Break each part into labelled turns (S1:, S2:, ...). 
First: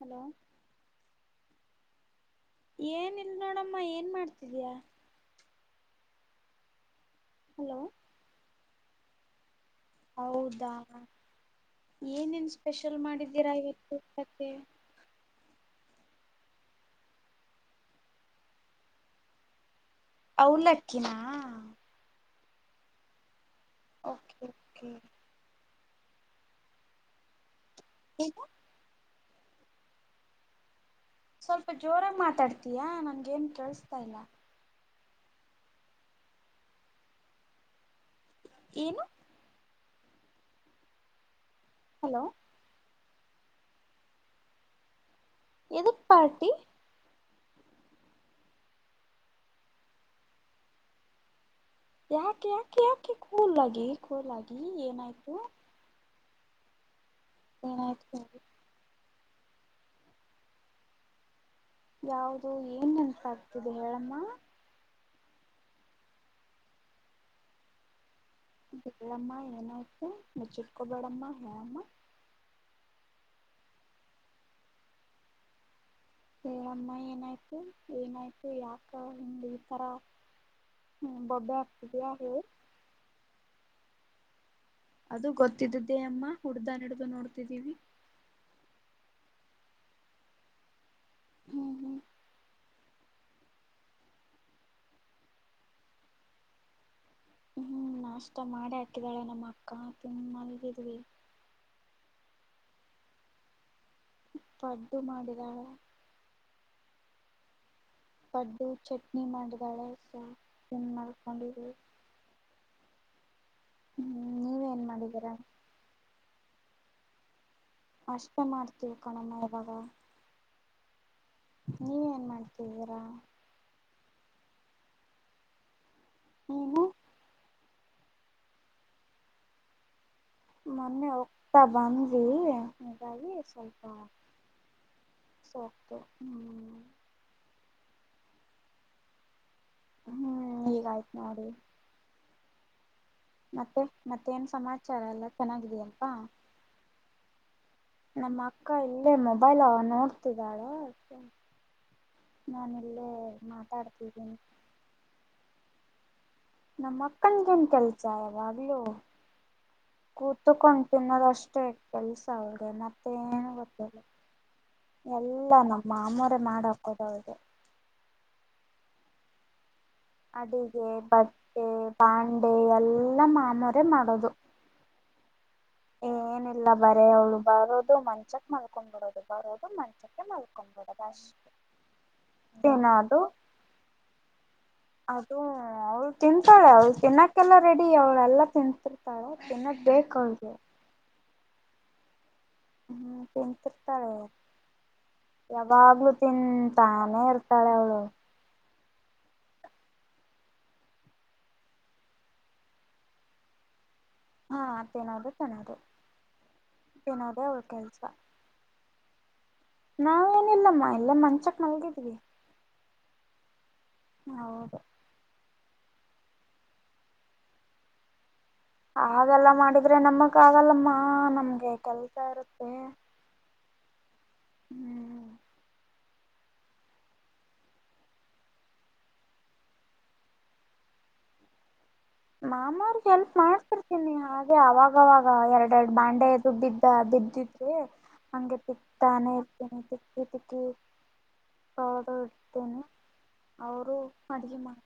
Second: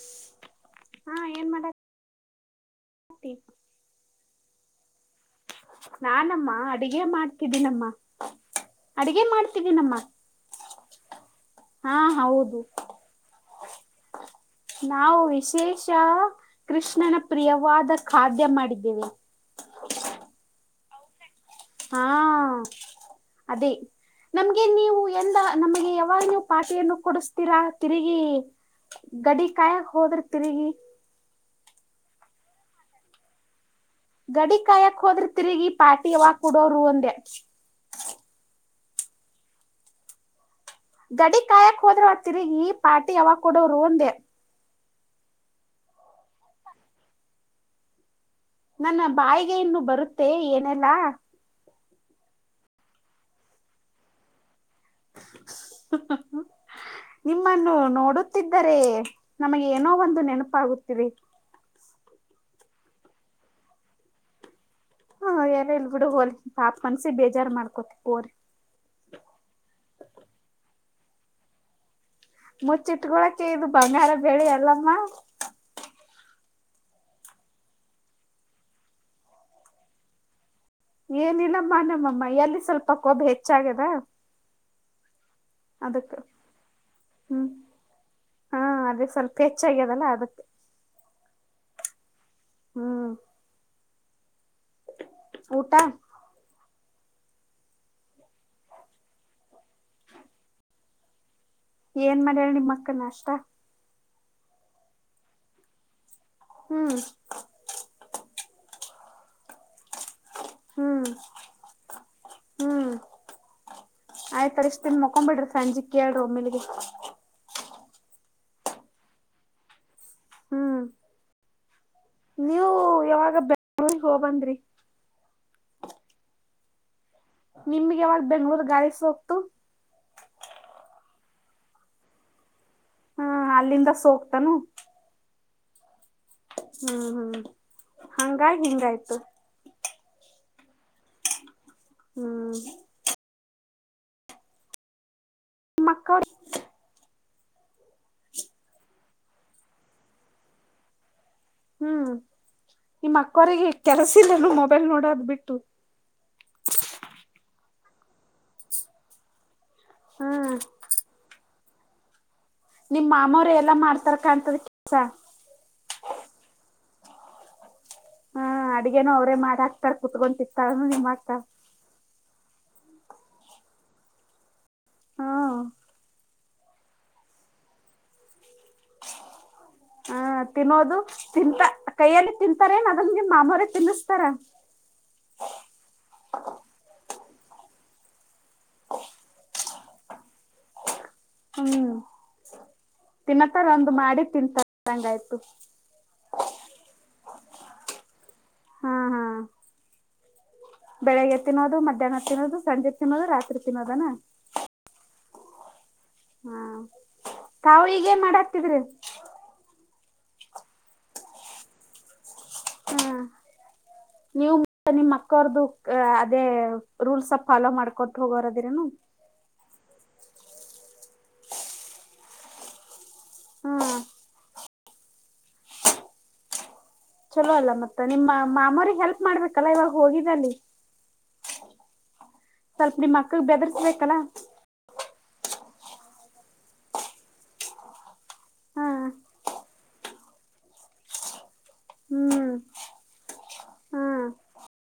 S1: Hello
S2: ಹಾ ಏನ್ ಮಾಡತಿ
S1: ಏನ ಇಲ್ ನೋಡಮ್ಮ ಏನ್ ಮಾಡ್ತಿದಯಾ
S2: ನಾನಮ್ಮ ಅಡಗೆ
S1: ಹಲೋ
S2: ಮಾಡ್ತಿದ್ದೀನಮ್ಮ ಅಡಗೆ ಮಾಡ್ತಿದೀನಮ್ಮ
S1: ಹೌದಾ ಏನೇನ್
S2: ಹೌದು
S1: ಸ್ಪೆಷಲ್ ಮಾಡಿದ್ದೀರಾ ಇವತ್ತು
S2: ನಾವು ವಿಶೇಷ ಕೃಷ್ಣನ ಪ್ರಿಯವಾದ ಖಾದ್ಯ ಮಾಡಿದ್ದೇವಿ
S1: ಅವಲಕ್ಕಿನ
S2: ಹಾ ಅದೇ
S1: ಓಕೆ
S2: ನಮ್ಗೆ
S1: ಓಕೆ
S2: ನೀವು ಎಂದ ನಮಗೆ ಯಾವಾಗ ನೀವು ಪಾಟಿಯನ್ನು ಕೊಡಿಸ್ತೀರಾ ತಿರುಗಿ
S1: ಏನು
S2: ಗಡಿ ಕಾಯಕ್ ಹೋದ್ರ ತಿರುಗಿ
S1: ಸ್ವಲ್ಪ ಜೋರ ಮಾತಾಡ್ತಯಾ ನನ್ ಏನ್ ಕೇಳಸ್ತಾ ಇಲ್ಲ
S2: ಗಡಿ ಕಾಯಕ್ ಹೋದ್ರ ತಿರುಗಿ ಪಾಟಿವ ಕುಡೋರೂ ಅಂದೆ
S1: ಏನು.
S2: ಗಡಿ ಕಾಯಕ್ ಹೋದ್ರ ಆ
S1: ಹಲೋ
S2: ತಿರುಗಿ ಪಾಟಿ ಯಾವಾಗ ಕೊಡೋವ್ರು ಒಂದೇ.
S1: ಏದುಕ್ ಪಾರ್ಟಿ.
S2: ನನ್ನ ಬಾಯಿಗೆ ಇನ್ನು ಬರುತ್ತೆ ಏನೆಲ್ಲಾ.
S1: ಯಾಕೆ ಯಾಕೆ ಯಾಕೆ ಕೂಲಾಗಿ ಕೂಲಗ ಏನ.
S2: ಹಾ ಹಾ. ನಿಮ್ಮನ್ನು
S1: ಏನಾಯ್ತು
S2: ನೋಡುತ್ತಿದ್ದರೆ ನಮಗೆ ಏನೋ ಒಂದು ನೆನಪಾಗುತ್ತಿದೆ.
S1: ಯಾವ್ದ ಏನ್ ನೆನ್ಸಾಗಗ್ತಿದೆ ಹೇಳಮ್ಮ.
S2: ಹ ಎಾರ ಇಲ್ ಬಿಡು ಹೋಲಿ ಪಾಪ ಮನ್ಸಿ ಬೇಜಾರ್ ಮಾಡ್ಕೋತ ಹೋರಿ.
S1: ಹೇಳ ಮ್ಮ ಏನಾಯ್ತ ಮುೆಚ್ಚಿಟ್ಕೋಬೇಡಮ್ಮ ಹೇಳಮ್ಮ.
S2: ಮುಚ್ಚಿಟ್ಕೊಳಕ್ಕೆ ಇದು ಬಂಗಾರ ಬೆಳ್ಳಿ ಎಲ್ಲಮ್ಮ.
S1: ಹೇಳಮ್ಮ ಏನಾಯ್ತು ಏನಾಯ್ತು ಯಾಕ ಹಂಗ ಈ ತರ. ಬೊಬ್ಬೆ
S2: ಏನಿಲ್ಲಮ್ಮ
S1: ಆಗ್ತಿದ್ಯಾ
S2: ನಮ್ಮಮ್ಮ
S1: ಹೇಳು
S2: ಎಲ್ಲಿ ಸ್ವಲ್ಪ ಕೊಬ್ಬ ಹೆಚ್ಚಾಗ್ಯದ.
S1: ಅದು ಗೊತ್ತಿದ್ದಿದ್ದೇ
S2: ಅದಕ್
S1: ಅಮ್ಮ ಹುಡ್ದನ್ ಹಿಡ್ದು
S2: ಹ್ಮ್
S1: ನೋಡ್ತಿದ್ದೀವಿ.
S2: ಹಾ ಅದೇ ಸ್ವಲ್ಪ ಹೆಚ್ಚಾಗ್ಯದಲ್ಲ ಅದಕ್ಕೆ.
S1: ಹ್ಮ ಹ್ಮ್.
S2: ಹ್ಮ್- ಊಟಾ.
S1: ಹ್ಮ್ ನಾಷ್ಟ ಮಾಡಿ ಹಾಕಿದಾಳೆ ನಮ್ಮ ಅಕ್ಕ. ಿ [unintelligible]
S2: ಏನ್ ಮಾಡ್ಯಾಲ್ ನಿಮ್ ಮಕ್ಕ ನಾಷ್ಟ.
S1: ಪಡ್ಡುು ಮಾಡಿದಾಳೆ.
S2: ಹ್ಮ್-
S1: ಪಡ್ಡು ಚಟ್ನಿ ಮಾಡಿದಾಳೆ ಸೊ ಇನ್
S2: ಹ್ಮ್
S1: ಮಾಡ್ಕೊಂಡಿಡಿವಿ.
S2: ಹ್ಮ್
S1: ಹ್ಮ್
S2: ಆಯ್ತ್ ಆದೀಸ್ಟು
S1: ನೀವೇನ್
S2: ಇಷ್ಟ ದನ್ ಮಕೊ
S1: ಮಾಡಿದೀರಾ
S2: ಬಿಡ್ರಿ ಸಂಜೆ ಕೇಳ್ರಿ ಒಮ್ಮೇಲಿಗೆ.
S1: ಅಷ್ಟೇ ಮಾಡ್ತೀವಿ ಕಣಮ್ಮ ಇವಾಗ.
S2: ಹ್ಮ್
S1: ನೀ
S2: ನೀವು ಯಾವಾಗ ಬೆಂಗಳೂರಿಗೆ ಹೋಗಬಂದ್ರಿ.
S1: ನೀವು.
S2: ನಿಮ್ಗೆ ಯಾವಾಗ ಬೆಂಗ್ಳೂರ್ ಗಾಳಿ ಸೊಕ್ತು.
S1: ಮೊನ್ನೆ ಹೋಗ್ತಾ ಬಂದ್ರಿ.
S2: ಹಾ ಅಲ್ಲಿಂದ ಸೊಕ್ತನು.
S1: ಸೂಕ್ಹೂ.
S2: ಹ್ಮ್ ಹ್ಮ್ ಹಂಗಾಗಿ್ ಹಿಂಗಾಯ್ತು.
S1: ಹ್ಮ್ ಈಗಯ್ತು ನೋಡಿ.
S2: ಹ್ಮ್.
S1: ಮತ್ತೆ ಮತ್ತೆ ಏನ್ ಸಮಾಚಾರ ಎಲ್ಲ
S2: ನಿಮ್ಮ
S1: ಚೆನ್ನಾಗಿದಯಲ್ಪ್ಪಾ.
S2: ಅಕ್ಕವ್ರ
S1: ನಮ್ಮ ಅಕ್ಕ ಇಲ್ಲೇ ಮೊಬೈಲ್ ನೋಡ್ತಿದ್ದಾಳ.
S2: ಹ್ಮ್ ನಿಮ್ಮ ಅಕ್ಕೋರಿಗೆ
S1: ಮಾತಾಡ್ತಿದ್ದೀನಿ
S2: ಕೆಲಸಿಲ್ಲನು ಮೊಬೈಲ್ ನೋಡದ್ ಬಿಟ್ಟು.
S1: ನಮ್ಮ ಅಕ್ಕನ್ಗೇನ್ ಕೆಲ್ಸ ಯಾವಾಗ್ಲುೂ
S2: ಹ್ಮ್
S1: ಕೂತ್ಕ. ತಿನ್ನೋದಷ್ಟೇ ಕೆಲ್ಸ ಅವ್ರ
S2: ನಿಮ್
S1: ಮತ್ತ
S2: ಮಾಮವ್ರ
S1: ನು
S2: ಎಲ್ಲಾ
S1: ಗೊತ್ತಿಲ್ಲ
S2: ಮಾಡ್ತಾರ ಕಾಣ್ತದ ಕೆಲ್ಸ
S1: ಎಲ್ಲ. ಇಲ್ಲ ನಮ್ಮ ಮಾಮರ ಮಾಡ ಹಾಕೋದ ಅವ್ರಿಗೆ.
S2: ಅಡಗೇನು ಅವರೇ ಮಾಡಾಕ್ತಾರ ಕುತ್ಕೊಂತಿಂಥಳನು ನಿಮ್ಮಕ್ಕ.
S1: ಪಾಂಡೆ ಎಲ್ಲ ಮಾಮೂರೆ ಮಾಡೋದು.
S2: ಹಾ
S1: ಏನಿಲ್ಲ ಬರೇ ಅವಳು ಬರೋದು ಮಂಚಕ್ ಮಲ್ಕೊಂಡ್ ಬಿಡೋದು. ಬರೋದು
S2: ಹ
S1: ಮಂಚಕ್ಕೆ ಮಲ್ಕೊಂಡ್ಬಿದೂ
S2: ತಿನ್ನೋದು ತಿಂತ ಕೈಯಲ್ಲಿ
S1: ಅಷ್ಟೇನ
S2: ತಿಂತಾರೇನ್ ಅದನ್ನ
S1: ಅದು.
S2: ನಿಮ್ ಮಾಮವರೇ ತಿನ್ನಿಸ್ತಾರ
S1: ಅದು ಅವಳು ತಿಂತಾಳೆ ಅವಳು ತಿನ್ನೋಕ್ಕೆಲ್ಲ ರೆಡಿ ಅವಳೆಲ್ಲಾ ತಿನಂತಿರ್ತಳೆ. ತಿನ್ನದ್ ಬೇಕು ಅವಳಿಗೆ
S2: ಹ್ಮ್
S1: ಹ್ಮ್
S2: ತಿನ್ನತ್ತಾರ ಒಂದು
S1: ತಿಂತಿರ್ತಾಳೆ
S2: ಮಾಡಿ ತಿಂತಾರಂಗ ಆಯ್ತು.
S1: ಯಾವಾಗ್ಲೂ ತಿಂತಾನೆ ಇರ್ತಾಳೆ ಅವಳು.
S2: ಹಾ ಹಾ ಬೆಳಿಗ್ಗೆ ತಿನ್ನೋದು ಮಧ್ಯಾಹ್ನ ತಿನ್ನೋದು ಸಂಜೆ ತಿನ್ನೋದು ರಾತ್ರಿ ತಿನ್ನೋದೆನಾ.
S1: ಹಾ ತಿನೋದು ಚೆನ್ನದ್
S2: ಹಾ ತಾವು ಈಗೇ ಮಾಡಾತ್ತಿದ್ರಿ
S1: ನಾವು ಏನಿಲ್ಲಮ್ಮ ಇಲ್ಲೇ ಮಂಚಕ್ ಮಲ್ಗಿದ್ವಿ.
S2: ಹ್ಮ್ ನೀವು
S1: ಹೌದು
S2: ನಿಮ್ಮ ಅಕ್ಕ ಅವರದ್ದೂ. ಅ ಅದೇ ರೂಲ್ಸ್ ಫಾಲೋ ಮಾಡ್ಕೊಟ್ಟು ಹೋಗೋರೇನೂ.
S1: ಹಾಗಲ್ಲ ಮಾಡಿದ್ರೆ ನಮಕ್ ಆಗಲ್ಲಮ್ಮ ನಮಗೆ ಕೆಲಸ ಇರುತ್ತೆ.
S2: ಹ್ಮ್
S1: ಹ್ಮ್
S2: ಚಲೋ ಅಲ್ಲ ಮತ್ತೆ ನಿಮ್ಮ ಮಾಮಾರಿಗೆ ಹೆಲ್ಪ್ ಮಾಡ್ಬೇಕಲ್ಲ ಇವಾಗ ಹೋಗಿದಲ್ಲಿ.
S1: ಮಾಮಾ
S2: ಸ್ವಲ್ಪ
S1: ಅವ್ರಿಗೆ
S2: ನಿಮ್
S1: ಎಲ್ಪ್
S2: ಅಕ್ಕಗ್
S1: ಮಾಡರ್ತೀನಿ
S2: ಬೆದರ್ಸ್ಬೇಕಲ್ಲ
S1: ಹಾಗೆ ಅವಾಗ. ಆವಾಗ ಎರಡೆ ಎರಡು ಬಾಂಡೆದು ಬಿದ್ದ ಬಿದ್ದಿದ್ರೂ ಹಂಗೆ
S2: ಹಾ
S1: ತಿಂತಾನೆ ತಿಕ್ಕಿ ತಿಕ್ಕಿ ಹದ
S2: ಹ್ಮ್
S1: ಇಡ್ತೇನೆ ಅವರು
S2: ಹ್ಮ್
S1: ಅಡುಗೆ ಮಾಡ್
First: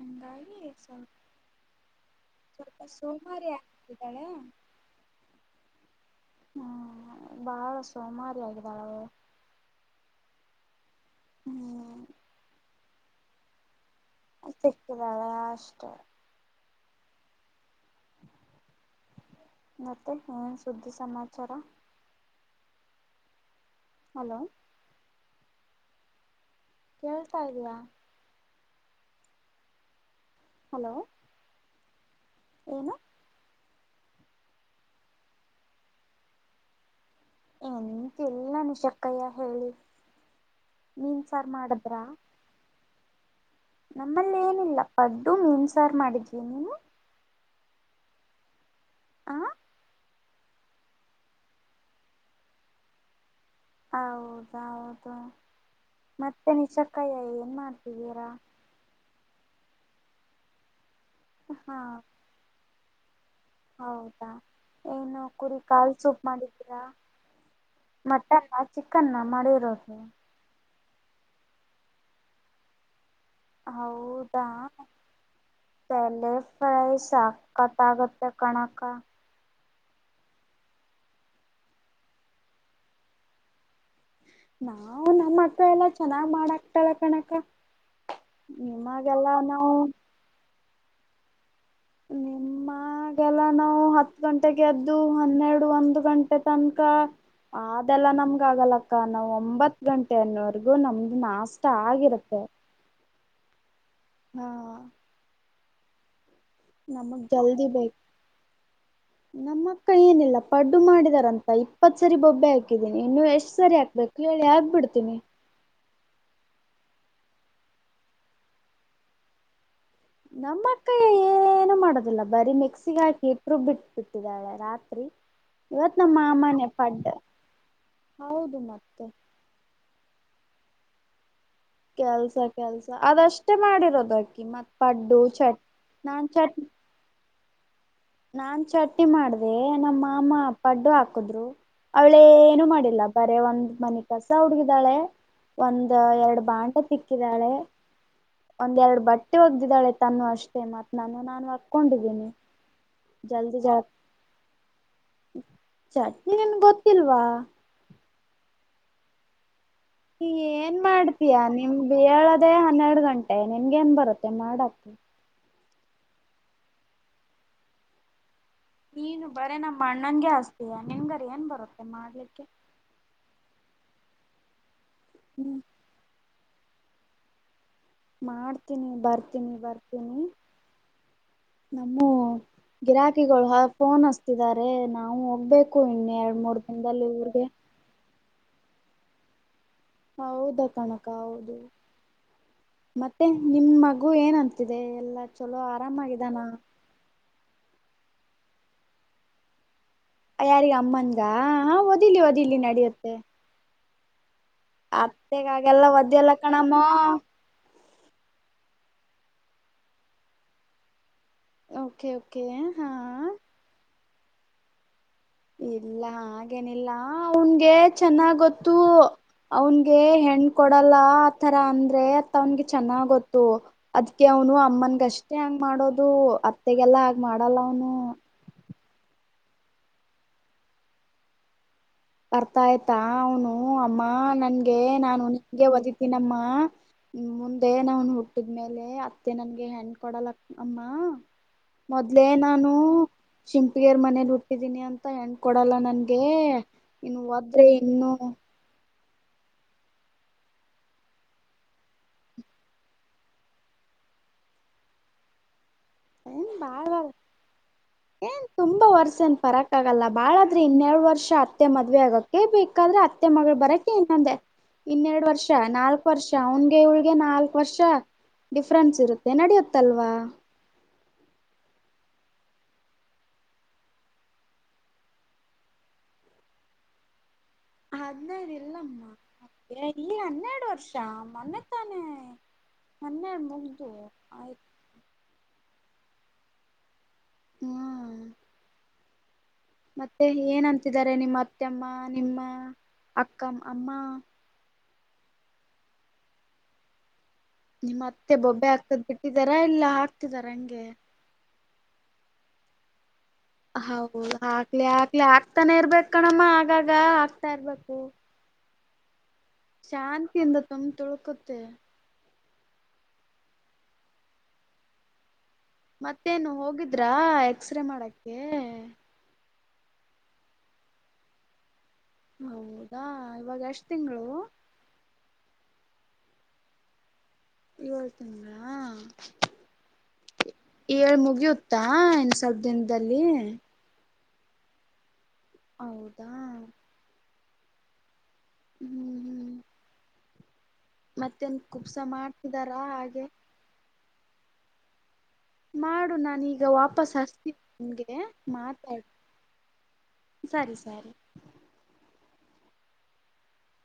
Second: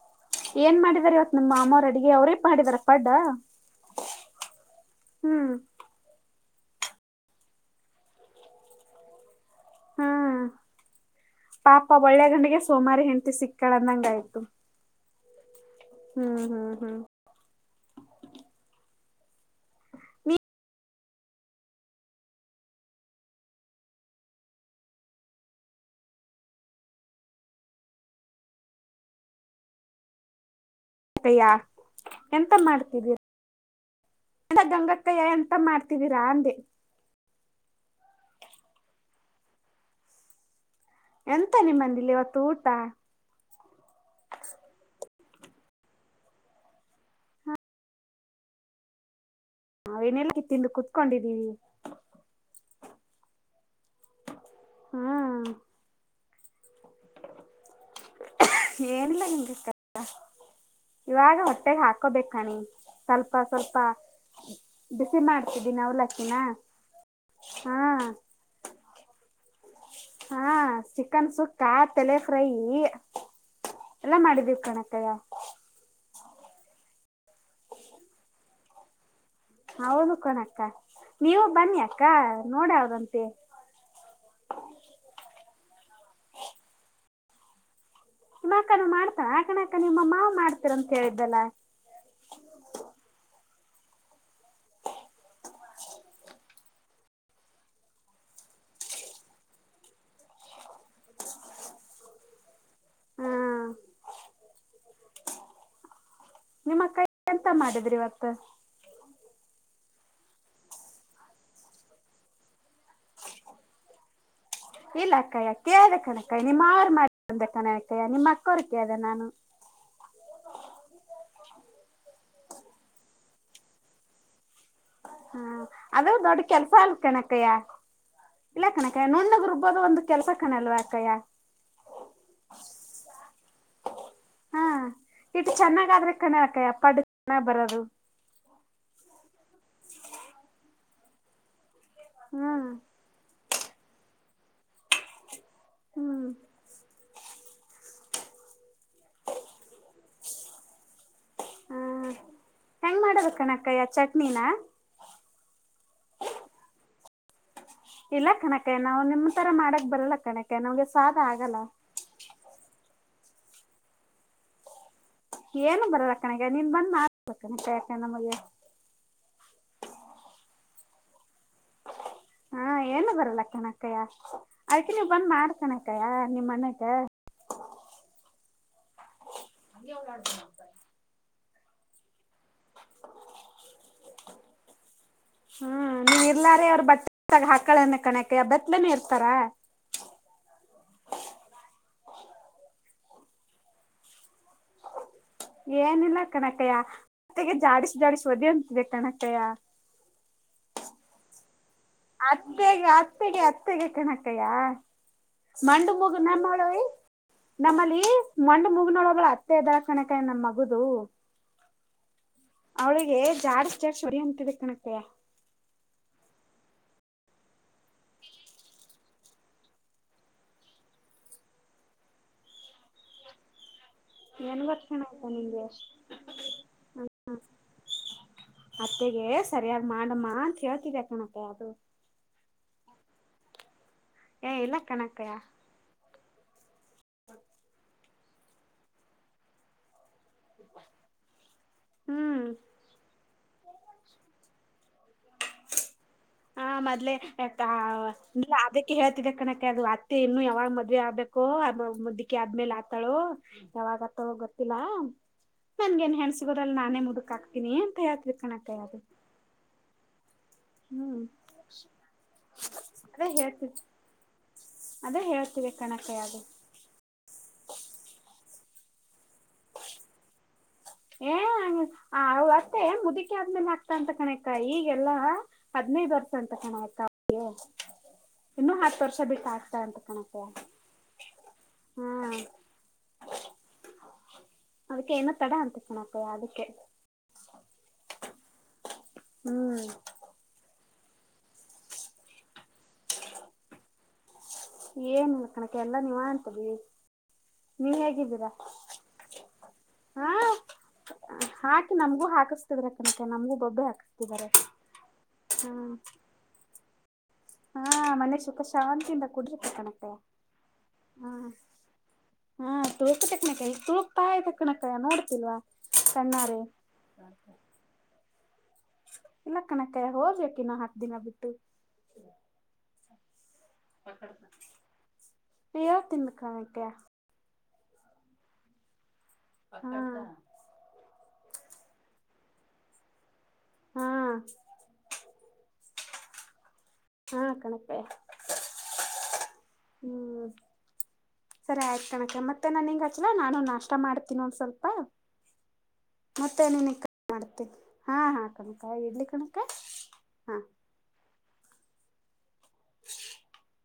S1: ಹಂಗಾಗಿ
S2: ಏನ್
S1: ಸ್ವಲ್ಪ
S2: ಮಾಡಿದಾರೆ ಇವತ್ ನಿಮ್ಮ ಮಾಮ್ಮ ಅಡುಗೆ ಅವ್ರೇ ಮಾಡಿದಾರ ಪಾಡ
S1: ತಳ [unintelligible]
S2: ಹ್ಮ್
S1: ಹ್ಮ್ ಬಾಳ ಸೋಮಾರಿ ಆಗಿದ್ದಾಳೆ ಅವಳು.
S2: ಹ್ಮ್ ಪಾಪ
S1: ಹ್ಮ್
S2: ಒಳ್ಳೆ ಗಂಡಿಗೆ ಸೋಮಾರಿ ಹೆಂಡ್ತಿ ಸಿಕ್ಕಾಳಂದಂಗ ಆಯ್ತು.
S1: ಸಿಕ್ಕದಳಾ ಅಷ್ಟ್
S2: ಹ್ಮ್ ಹ್ಮ್ ಹ್ಮ್
S1: ಮತ್ತೆ ಏನ್ ಸುದ್ದಿ ಸಮಾಚಾರ. ಹಲೋ ಕೇಳ್ತಾ ಇದ್ದೀಯಾ. ಹಲೋ
S2: ಯ ಎಂತ
S1: ಏನು
S2: ಮಾಡ್ತಿದೀರಾ. ಎಂಡ ಗಂಗಕ್ಕಯ ಎಂತ ಮಾಡ್ತಿದ್ದೀರಾ ಅಂದೆ.
S1: ಎಂತಿಲ್ಲ ನಿಷಕ್ಕಯ್ಯ ಹೇಳಿ ಮೀನ್ ಸಾರು ಮಾಡಿದ್ರಾ.
S2: ರೂಟಾ
S1: ನಮ್ಮಲ್ಲಿ ಏನಿಲ್ಲ ಪಡ್ಡು ಮೀನ್ಸಾರು ಮಾಡಿದ್ವಿ ನೀವು. ಆ
S2: ನಾವು ನೆಲ್ಲಕ್ಕ ತಿಂದು ಕೂತ್ಕೊಂಡಿದ್ದೀವಿ.
S1: ಹೌದೌ ಹೌದು
S2: ಹ್ಮ್
S1: ಮತ್ತೆ ನಿಶಕ್ಕಾಯ ಏನ್ ಮಾಡ್ತಿದ್ದೀರಾ.
S2: ಏನಿಲ್ಲ ನಿಮ್ಗೆ ಇವಾಗ
S1: ಹಾ
S2: ಹೊಟ್ಟೆಗೆ ಹಾಕೋಬೇಕ್ ಕಣೆ ಸ್ವಲ್ಪ ಸ್ವಲ್ಪ
S1: ಹೌದಾ
S2: ಬಿಸಿ
S1: ಏನು ಕುರಿ
S2: ಮಾಡ್ತಿದ್ದೀನಿ
S1: ಕಾಲ್
S2: ಅವಲ್ಲಕ್ಕಿನ ಹಾ
S1: ಮಟನ್ನ ಚಿಕನ್ನ ಮಾಡಿರೋದು.
S2: ಹಾ ಚಿಕನ್ ಸುಕ್ಕ ತಲೆ ಫ್ರೈ ಎಲ್ಲಾ ಮಾಡಿದೀವಿ ಕಣಕಯ್ಯ. [inaudible]
S1: ಬೆಂಡೆ ಫ್ರೈ ಸಕ್ಕತ್ತಾಗತ್ತೆ ಕಣಕ್ಕಾ.
S2: ಹೌದು ಕಣಕ್ಕ ನೀವು ಬನ್ನಿ ಅಕ್ಕ ನೋಡಾವರಂತಿ. [inaudible]
S1: ನಾವು ನಮ್ಮ ಅಕ್ಕ ಎಲ್ಲಾ ಚೆನ್ನಾಗ ಮಾಡಹಾಕತಳ್ ಕಣಕ್ಕ. [inaudible]
S2: ನಿಮ್ಮಕ್ಕನು ಮಾಡ್ತ
S1: ನಾವು
S2: ಆಕಣಕ್ಕ ನಿಮ್ಮ ಮಾವ ಮಾಡ್ತರ ಅಂತ ಹೇಳಿದ್ದಲ್ಲ. [inaudible]
S1: ನಿಮ್ಮ ಮನೆಗ ಎಲ್ಲಾ ನಾವು ಹತ್ತು ಗಂಟೆ ಗೆದ್ದು ಹನ್ನೆರಡು ಒಂದು ಗಂಟೆ ತನಕ ಅದೆಲ್ಲ ನಮ್ಗ ಆಗಲಕ್ಕ ನಾವ ಒಂಬತ್ತ ಗಂಟೆನ್ವರ್ಗೂ ನಮ್ದು ನಾಷ್ಟ ಆಗಿರುತ್ತೆ.
S2: ಹ್ಮ್
S1: ಹಾ
S2: ನಿಮ್ಮ ಅಕ್ಕ
S1: ನಮಗ್
S2: ಎಂತ
S1: ಜಲ್ದಿ ಬೇಕ.
S2: ಮಾಡಿದ್ರಿ ಇವತ್ತು
S1: ನಮ್ಮ ಅಕ್ಕ ಏನಿಲ್ಲ ಪಡ್ಡು ಮಾಡಿದಾರಂತ ಇಪ್ಪತ್ತ ಸರಿ ಬೊಬ್ಬೆ ಹಾಕಿದ್ದೀನಿ ಇನ್ನು ಎಷ್ಟ್ ಸರಿ ಹಾಕ್ಬೇಕು. ಹೇಳಿ
S2: ಇಲ್ಲ
S1: ಹಾಕ್ಬಿಡ್ತೀನಿ
S2: ಅಕ್ಕಯ್ಯ ಕೇಳ್ದೆ ಕನಕಯ್ಯ ನಿಮ್ಮ ಮಾವರ ಮಾಡಿದೇ ಕನಕ್ಕಯ್ಯ ನಿಮ್ಮ ಅಕ್ಕೋರ್ ಕೇಳ್ದ ನಾನು. [inaudible]
S1: ನಮ್ಮ ಅಕ್ಕ ಏ ಏನು ಮಾಡೋದಿಲ್ಲ ಬರಿ ಮೆಕ್ಸಿಗೆ ಹಾಕಿ ಹಿಟ್ಟ ರುಬ್ಬಿ ಬಿಟ್ ಬಿಟ್ಟಿದ್ದಾಳೆ ರಾತ್ರಿ [inaudible]
S2: ಹಾ
S1: ಇವತ್
S2: ಅದು
S1: ನಮ್ಮ
S2: ದೊಡ್ಡ
S1: ಮಾಮನೆ
S2: ಕೆಲಸಾ ಅಲ್ಲ
S1: ಪಡ್ಡ
S2: ಕಣಕಯ್ಯ
S1: ಹೌದು
S2: ಇಲ್ಲ
S1: ಮತ್ತೆ
S2: ಕಣಕಯ್ಯ ನುಣ್ಣಗ್ ರುಬ್ಬೋದು ಒಂದು [inaudible] ಕೆಲಸ ಕಣಲ್ವಾ ಅಕ್ಕಯಾ? [inaudible]
S1: ಕೆಲಸ ಕೆಲಸ ಅದಷ್ಟೇ ಮಾಡಿರೋದಕಿ
S2: ಹಾ
S1: ಮತ್ತ ಪಡ್ಡು ಚಟ್ ನಾನ್ ಚಟ್
S2: ಹಣ ಬರೋದು? [inaudible]
S1: ನಾನ್ ಚಟ್ನಿ ಮಾಡ್ದೆ ನಮ್ಮ ಮಾಮ ಪಡ್ಡು ಹಾಕಿದ್ರು ಅವಳೇ
S2: ಹಾ [inaudible]
S1: ಇಲರ ಬೇರೆ ಒಂದ್ ಮನೀ ಕಸ ಹೊಡೆದಿದ್ದಾಳೆ ಒಂದ
S2: ಹ್ಮ್
S1: ಎರಡು ಬಾಂಡೇ ತಿಕ್ಕಿ [inaudible] ದ್ದಾಳೆ ಒಂದ್ ಎರಡು ಬಟ್ಟೆ ಒಗದಿದಾಳೆ. [inaudible] ತನೂವ ಅಷ್ಟೇ ಮತ್ತ ನನ್ನವ ನಾನ
S2: ಆ,
S1: ಓಕೊಂಡಿದ್ದೀನಿ. [inaudible]
S2: ಹೆಂಗ್ ಮಾಡದು ಕಣಕ್ಕಯ್ಯ ಚಟ್ನಿ ನಾ? [inaudible]
S1: ಚಟ್ನಿ ಏನ್ ಗೊತ್ತಿಲ್ವಾ? [inaudible]
S2: ಇಲ್ಲ ಕಣಕ್ಕ ನಾವು ನಿಮ್ಮ ತರ ಮಾಡಕ್ ಬರಲ್ಲ ಕಣಕ್ಕ ನಮ್ಗೆ ಸಾಲಾ ಆಗಲ್ಲ. [inaudible]
S1: ನೀ ಏಳದೇ ಹನ್ನೆರಡ ಗಂಟೆ ನಿನ್ಗೆ ಏನ್ ಬರುತ್ತೆ ಮಾಡಕ [inaudible]
S2: ಏನು ಬರೋಲ ಕಣಕ್ಕ ನೀನ್ ಬಂದ್ ಮಾಡಸ ಬೇಕ ಅಂತೇ ಯಾಕ ನಮಗೆ [inaudible]
S1: ನೀನು ಬರೇ ನಮ್ಮ ಅಣ್ಣನಗೇ ಹಸ್ತಿಯಾ ನಿನಗರ ಏನ್ ಬರುತ್ತೆ ಮಾಡ್ಲಿಕ್ಕೆ. [inaudible]
S2: ಹಾ ಏನು ಬರಲ್ಲ ಕಣಕ್ಕಯ್ಯ ಅದಕ್ಕೆ ನೀವು ಬಂದ್ ಮಾಡ್
S1: ಹ್ಮ್
S2: ಕಣಕ್ಕಯ್ಯ ನಿಮ್ಮ ಅಣ್ಣಗ. [inaudible]
S1: ಮಾಡ್ತೀನಿ ಬರ್ತೀನಿ ಬರ್ತೀನಿ ನಮ್ಮವೋ [inaudible] ಗಿರಾಕಿಗಳು ಹ ಫೋನ್ ಹಸ್ತಿದಿದ್ದಾರೆ ನಾವು ಹೋಗ್ಬೇಕು ಇನ್ ಎರಡ್ ಮೂರ್ ದಿನದಲ್ಲಿ ಊರಗೆ. [inaudible]
S2: ಮಕ್ಕಳ ಕಣಕ್ [inaudible] ಬತ್ಲನೆ ಇರ್ತಾರಾ? [inaudible]
S1: ಹೌದು ಕನಕ ಹೌದು. [inaudible] ಮತ್ತೆ ನಿಮ್ಮ ಮಗು ಏನ್ ಅಂತಿದೆ ಎಲ್ಲ [inaudible]
S2: ಏನಿಲ್ಲ ಕಣಕಯ್ಯ ಮೇತ್ತೆಗೆ ಜಾಡಿಸ್ ಜಾಡಿಸ್ ಓದಿಯೋದ ಇದೆ ಕಣಕ್ಕಯ್ಯ. [inaudible]
S1: ಯಾರಿಗ ಅಮ್ಮನಗಾ ಹಾ ಓ [inaudible]
S2: ಅತ್ತೆಗೆ ಅತ್ತೆಗೆ ಅತ್ತೆಗೆ ಕಣಕ್ಕಯ್ಯ. [inaudible]
S1: ಅತ್ತೆಗ ಹಾಗೆಲ್ಲ
S2: ಮಂಡು ಮೂಗು
S1: ಒದೆಲ್ಲ
S2: ನಮ್ಮಳು
S1: ಕಣಮ್ಮೋ? [inaudible]
S2: ನಮ್ಮಲ್ಲಿ ಮಂಡ್ ಮುಗನೊಳ ಒಬ್ಬ ಅತ್ತೆ ಇದ್ದಾಳೆ ಕಣಕಯ್ಯ ನಮ್ಮ ಮಗುದು. [inaudible]
S1: ಓಕೆ ಓಕೆ
S2: ಅವಳಿಗೆ
S1: ಹಾ
S2: ಜಾಡ್ಸ್ ಜಾಡ್ಸ್ ಹೊಡಿ ಯಂಗ್ ಅಂತಿದೆ ಕಣಕಯ್ಯ. [inaudible]
S1: ಇಲ್ಲ ಹಾಗೇನಿಲ್ಲ ಅವನ್ಗೆ ಚೆನ್ನಾಗ ಗೊತ್ತು. [inaudible] ಅವನಗೆ ಹೆಣ್ ಕೊಡಲ್ಲ ಆತರ ಅಂದ್ರೆ ಅತ್ತ ಅವನ್ಗೆ ಚೆನ್ನಾಗಿ ಗೊತ್ತು. [inaudible] ಅದಕ್ಕೆ ಅವನು
S2: ಏನ್ ಗೊತ್ ಕಣಕ್ಕ
S1: ಅಮ್ಮನ್ಗಷ್ಟೇ ಹಂಗ
S2: ನಿಂಗೆ
S1: ಮಾಡೋದು ಅತ್ತೆಗೆಲ್ಲ ಹಂಗ ಮಾಡಲ್ಲ ಅವನು [inaudible]
S2: ಅತ್ತೆಗೆ ಸರಿಯಾಗಿ ಮಾಡಮ್ಮ ಅಂತ ಹೇಳ್ತಿದೆ ಕಣಕಯ್ಯ ಅದು [inaudible]
S1: ಬರ್ತಾ ಆಯ್ತಾ ಅವನು ಅಮ್ಮ
S2: ಏ ಇಲ್ಲ
S1: ನನ್ಗೆ ನಾನು
S2: ಕಣಕ್ಕಯ್ಯ
S1: ನಿಂಗೆ ಒಓದಿ. ನಮ್ಮ ಮುಂದೆ ನಾವನ್ ಹುಟ್ಟಿದ್ಮೇಲೆ ಅತ್ತೆ ನನ್ಗೆ ಹೆಣ್ ಕೊಡಲ. ಅಮ್ಮ ಮೊದ್ಲೇ
S2: ಹ್ಮ್
S1: ನಾನು. ಶಿಂಪಗೇರ್ ಮನೇಲಿ ಹುಟ್ಟಿದೀನಿ ಅಂತ ಹೆಣ್ ಕೊಡಲ್ಲ ನನ್ಗೆ.
S2: ಹ ಮದ್ಲೆೇ
S1: ಇನ್ನು
S2: ಅಅ
S1: ಒದ್ರೆ ಇನ್ನು
S2: ಅದೇ. ಹೇಳ್ತಿದ್ದ ಕಣಕ ಅದು ಅತ್ತೆ ಇನ್ನು ಯಾವಾಗ ಮದ್ವೆ ಆಗ್ಬೇಕೋ ಆ ಮುದ್ದುಕಿ ಆದ್ಮೇಲೆ ಆತಾಳೋ. ಯಾವಾಗತ್ತಲೊ ಗೊತ್ತಿಲ್ಲ. ನನ್ಗ ನ್ ಹೆಣ್
S1: ಏನ್
S2: ಸಿಗೋದಿಲ್ಲ ನಾನೇ
S1: ಬಾಳ್
S2: ಮುದುಕ್ ಆಕ್ತೀನಿ ಅಂತ ಎಳ್ತಿನಿ ಕಣಕಯ್ಯರು.
S1: ಸನ್ ಪರಕ್. ಗಲ್ಲ ಬಾಳಾದ್ರೆ ಇನ್ನೆರಡು ವರ್ಷ ಅತ್ತೆ ಮದ್ವೆ ಆಗಕ್ಕೆ ಬೇಕಾದ್ರೆ
S2: ಅದೇ
S1: ಅತ್ತೆ ಮಗಳು
S2: ಹೇಳ್ತಿವಿ
S1: ಬರಕ ಇನಂದೆ.
S2: ಅದೇ
S1: ಇನ್ನೆರಡು ವರ್ಷ
S2: ಹೇಳ್ತಿವಿ
S1: ನಾಲ್ಕು
S2: ಕಣಕ್ಕಯ್ಯ
S1: ವರ್ಷ
S2: ಅದು
S1: ಅವನ್. ಇವಳ್ಗೆ ನಾಲ್ಕು ವರ್ಷ ಡಿಫ್ರೆನ್ಸ್ ಇರುತ್ತೆ ನಡೆಯುತ್ತಲ್ವಾ.
S2: ಏ ಅವ್ ಅತ್ತೆ ಮುದುಕಿ ಆದ್ಮೇಲೆ ಆಗ್ತಾಂತ ಕಣಕ್ಕ ಈಗೆಲ್ಲಾ. ಹದಿನೈದು ವರ್ಷ ಅಂತ ಕಣಕ್ಕ ಅರ್ಗೆ.
S1: ಹದ್ನೈದ ಇಲ್ಲಮ್ಮಏ
S2: ಅಂತ
S1: ಈಗ
S2: ಕಣಕ್ಕಯ್ಯ
S1: ಹನ್ನೆರಡು ವರ್ಷ ಮೊನೆೆ ತಾನೆ.
S2: ಹಾ
S1: ಮನ್ನೆ ಮುಗ್ದು ಆಯ್ತು.
S2: ಅದಕ್ಕೆ ಏನು ತಡ ಅಂತ ಚಣಕ್ಕಯ್ಯ ಅದಕ್ಕೆ.
S1: ಹ್ಮ
S2: ಹ್ಮ್
S1: ಮತ್ತೆ ಏನಂತಿದ್ದಾರೆ ನಿಮ್ಮ ಅತ್ತಮ್ಮ ನಿಮ್ಮ ಅಕ್ಕ ಅಮ್ಮ.
S2: ಏನ್ಿಲ್ಲ ಕಣಕ್ಕೆ ಎಲ್ಲಾ ನೀವಾಣ್ತದೀರಿ.
S1: ನಿಮ್ಮ್ ಅತ್ತೆ ಬೊಬ್ಬೆ ಹಾಕ್ತದ್ ಬಿಟ್ಟಿದಾರಾ ಇಲ್ಲ
S2: ಹಾ
S1: ಹಾಕ್ತಿದಾರ ಹಂಗೆ.
S2: ಹಾಕಿ ನಮ್ಗೂ ಹಾಕಿಸಸ್ತಿದ್ರ ಕನಕ ನಮಗೂ. ಬೊಬ್ಬೆ
S1: ಹೌದು
S2: ಹಾಕಿಸ್ತಿದ್ದಾರೆ
S1: ಹಾಕ್ಲಿ ಹಾಕ್ಲಿ ಆಕ್ತಾನೆ
S2: ಹ್ಮ್
S1: ಇರ್ಬೇಕಕ್ ಕಣಮ್ಮ ಆಗಾಗ.
S2: ಹಾ
S1: ಇರ್ಬೇಕು
S2: ಮನೆ ಸುಖ ಶಾಂತಿ ಬ.
S1: ಶಾಂತಿಯಿಂದ ತುಂಬ ತುಳ್ಕುತ್ತೆ.
S2: ಹಾ ತೂಳ್ಕ್ ತಕ್ಣಕ ಇ ತುಳ್ಕ್ತಾ್ ತಕ್ಣಕ ನೋಡ್ತಿಲ್ವಾ.
S1: ಮತ್ತೇನು
S2: ಕಣ್ಣಾರೆ
S1: ಹೋಗಿದ್ರಾ ಎಕ್ಸ್ರೇ ಮಾಡಕ್ಕೆ.
S2: ಇಲ್ಲ ಕಣಕ ಹೋಗ್ಬೇಕಕ ಇನ್ನು ಹತ್ ದಿನ ಬಿಟ್ಟು.
S1: ಹೌದಾ ಇವಾಗ ಎಸ್ಟ್.
S2: ಹೇಳ್ ತಿನ್ನುಕಾಣಕ್ಕೆ.
S1: ಇವಗ್ ತಿಂದ್ರಾ.
S2: ಹ್ಮ್
S1: ಏಳ್ು ಮುಗಿಯುತ್ತಾ ಇನ್ ಸ್ವಲ್ಪ ದಿನದಲ್ಲಿ.
S2: ಹಾ
S1: ಹೌದಾ.
S2: ಹಾ ಕಣಪೇ.
S1: ಹ್ಮ್ ಹ್ಮ್
S2: ಹ್ಮ್
S1: ಮತ್ತೇನ್
S2: ಸರಿ
S1: ಕುಬ್ಸ
S2: ಆಯ್ತು ಕಣಕ ಮತ್ತೆ
S1: ಮಾಡ್ತಿದಾರಾ
S2: ನನ್
S1: ಹಾಗೆ
S2: ಹಂಗಚ್ಲ ನಾನು ನಾಷ್ಟ ಮಾಡ್ತೀನ ಒಂದ ಸ್ವಲ್ಪ.
S1: ಮಾಡು
S2: ಮತ್ತೆ
S1: ನಾನೀಗ
S2: ನಿನಗೆ
S1: ವಾಪಸ್ ಹರ್ತೀಿ
S2: ಮಾಡ್ತೀನಿ
S1: ನಿಮ್ಗೆ
S2: ಹಾಂ ಹಾಂ ಕಣಕ್ಕ
S1: ಮಾತಾಡು.
S2: ಇಡ್ಲಿ ಕಣಕ್ಕ ಹಾಂ
S1: ಸರಿ ಸರಿ.
S2: [inaudible]